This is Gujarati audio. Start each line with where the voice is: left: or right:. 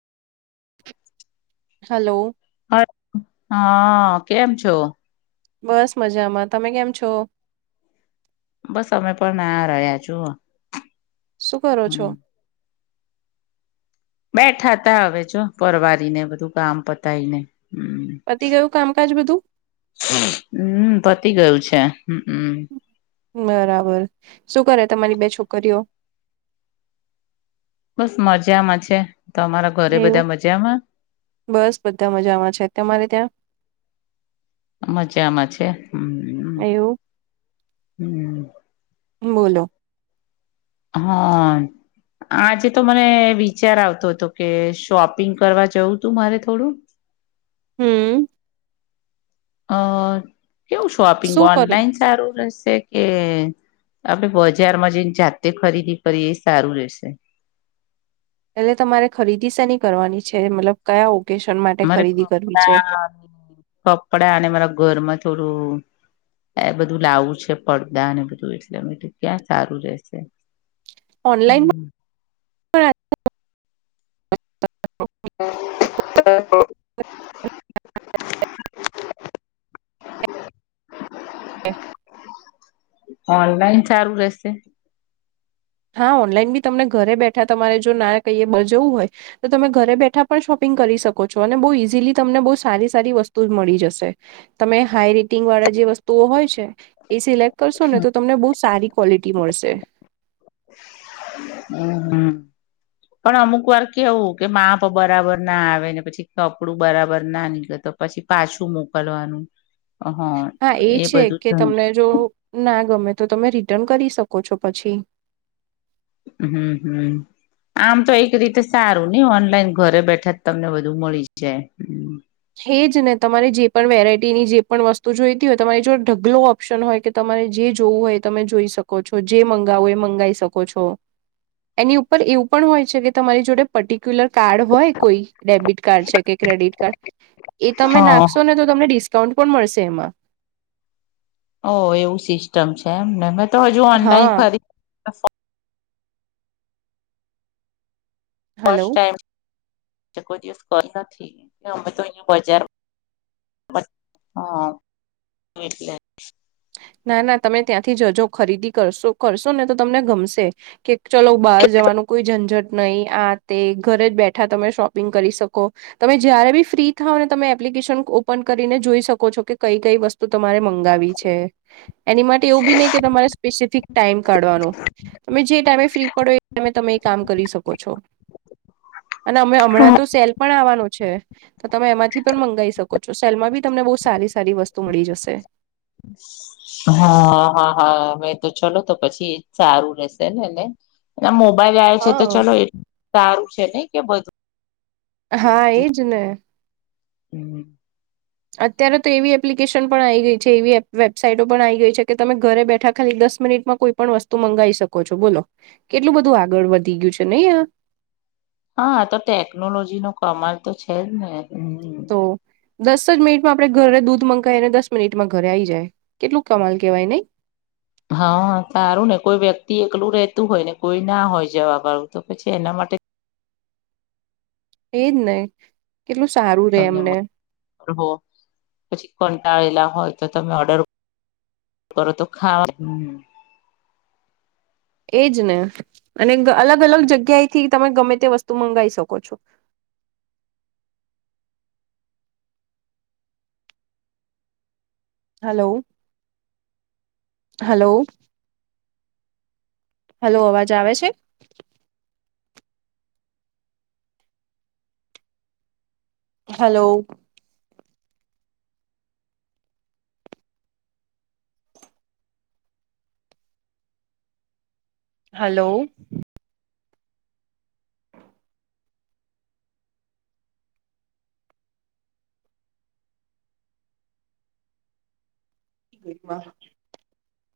right: હલો
left: હ.. કેમ છો?
right: બસ મજામાં તમે કેમ છો?
left: બસ અમે પણ આ રહ્યા જો.
right: શું કરો છો?
left: બેઠા ત હવે જો પરવારીને બધું કામ પતાયને હમ.
right: પતી ગયું કામકાજ બધું.
left: હમ પતી ગયું છે હમ.
right: બરાબર શું કરે તમારી બે છોકરીઓ
left: બસ મજામાં છે તમારા ઘરે
right: એવું
left: બધા મજામાં
right: બસ બધા મજામાં છે તમારે ત્યાં
left: મજામાં છે હમ
right: એવું
left: હમ
right: બોલો
left: હા આજે તો મને વિચાર આવતો હતો કે શોપિંગ કરવા જવું તું મારે થોડું
right: હમ
left: અ કેવું શોપિંગ
right: શું કરું
left: ઓનલાઈન સારું રહેશે, કે આપડે બજારમાં જેને જાતે ખરીદી કરીએ એ સારું રહેશે.
right: એટલે તમારે ખરીદી શેની કરવાની છે મતલબ કયા ઓકેશન માટે
left: મારે
right: ખરીદી કરવી છે.
left: કપડા કપડા અને મારા ઘરમાં થોડું એ બધું લાવું છે પડદા ને બધું એટલે અમેટ ક્યાં સારું રશે.
right: ઓનલાઈન મા.
left: હ હ [unintelligible] [inaudible]
right: હ
left: ઓનલાઈન સારું રહેેશે.
right: હા ઓનલાઈન બી તમને ઘરે બેઠા તમારે જો ના કહીએ બ જવું હોય. તો તમે ઘરે બેઠા પણ શોપિંગ કરી શકો છો અને બહુ ઈઝીલી તમને બહુ સારી સારી વસ્તુ મળી જશે. તમે હાઈ રેટિંગ વાળા જે વસ્તુઓ હોય છે. એ સિલેક્ટ કરશો ને તો તમને બહ સારી ક્વોલિટી મળશે.
left: હમ હમ. પણ અમુક વાર કેવું કે માપ બરાબર ના આવેને પછી કપડું બરાબર ના નીકળે તો. પછી પાછું મોકલવાનું હ
right: હા એ છે કે તમને જો ના ગમે તો તમે રિટર્ન કરી શકો છો પછી.
left: હમ હમ આમ તો એક રીતે સારું નઈ ઓનલાઈન ઘરે બેઠા જ તમને બધું મળી જાય.
right: હેજ ને તમારે જે પણ વેરાઈટીની જે પણ વસ્તુ જોઈતી હોય તમારી જો ઢગલો ઓપ્શન હોય કે તમારે જે જોવું હોય એ તમે જોઈ શકો છો જે મંગાવો એ મંગાવી શકો છો. એની ઉપર એવું પણ હોય છે કે તમારી જોડે પર્ટિક્યુલર કાર્ડ હોય કોઈ ડેબિટ. કાર્ડ છે કે ક્રેડિટ કાર્ડ એ તમે
left: હા
right: નાખશો ને તો તમને ડિસ્કાઉન્ટ પણ મળશે એમાં.
left: ઓ એવું સિસ્ટમ છે એમને મેં તો હજુ ઓનલાઈન
right: હા
left: ખરી.
right: હલો
left: ટમ કોઈ નથી અમે તો અહી બજાર. બ હા વટલે
right: ના ના તમે ત્યાંથી જ જો ખરીદી કરશો કરશો ને તો તમને ગમશે કે. ચલોો બહાર જવાનું કોઈ ઝંઝટ નહીિ આ તે ઘરે જ બેઠા તમે શોપિંગ કરી શકો. તમે જયારે બી ફ્રી થાવ ને તમે એપ્લિકેશન ઓપન કરીને જોઈ શકો છો કે કઈ કઈ વસ્તુ. તો તમારે મંગાવી છે એની માટે એવું બી નહી કે તમારે સ્પેસિફિક. ટાઈમ કાઢવાનો તમે જે ટાઈમે ફ્રી પડો એ ટાઈમે તમે એ કામ કરી શકો છો. અને અમે હમણાં તો સેલ પણ આવવાનું છે તો તમે એમાંથી પણ મંગાવી શકો છો સેલમાં બી તમને બહુ સારી સારી વસ્તુ મળી જશે
left: [inaudible] હા, હા, હા, મેં તો ચલો તો પછી સારું રહેેશેનેને મો બજ આયે છે તો
right: હા
left: ચલો એટલું સારું છે નહી કે બધું
right: હા
left: બધું
right: એજ ને.
left: હમ.
right: અત્યારે તો એવી એપ્લિકેશન પણ આવી ગઈ છે. એવી વેબસાાઈટો પણ આવી ગઈ છે કે તમે ઘરે બેઠા ખાલી દસ મિનિટમાં કોઈ પણ વસ્તુ મંગાવી શકો છો બોલો કેટલું બધું આગળ વધી ગયું છે નહી આ.
left: હા, તો ટેકનોલોજીનો કમાલ તો છે જ ને હ
right: તો, દસ જ મિનિટમાં આપણે ઘરે દૂધ મંગાય અને દસ મિનિટમાં ઘરે આવી જાય કેટલું કમાલ કેવાય નહી
left: હા, સારું ને કોઈ વ્યક્તિ એકલું રેતું હોય ને કોઈ ના હોય જવા વાળુ તો પછી એના માટે
right: એજ ને કેટલું સારું રે
left: તમને
right: એમને
left: પછી કંટાળેલા હોય તો તમે ઓર્ડર [unintelligible] તો ખાવા
right: એજ ને અને અલગ અલગ જગ્યાએ થી તમે ગમે તે વસ્તુ મંગાવ શકો છો હલો, હલો હલો અવાજ આવે છે હલો હલો [unintelligible]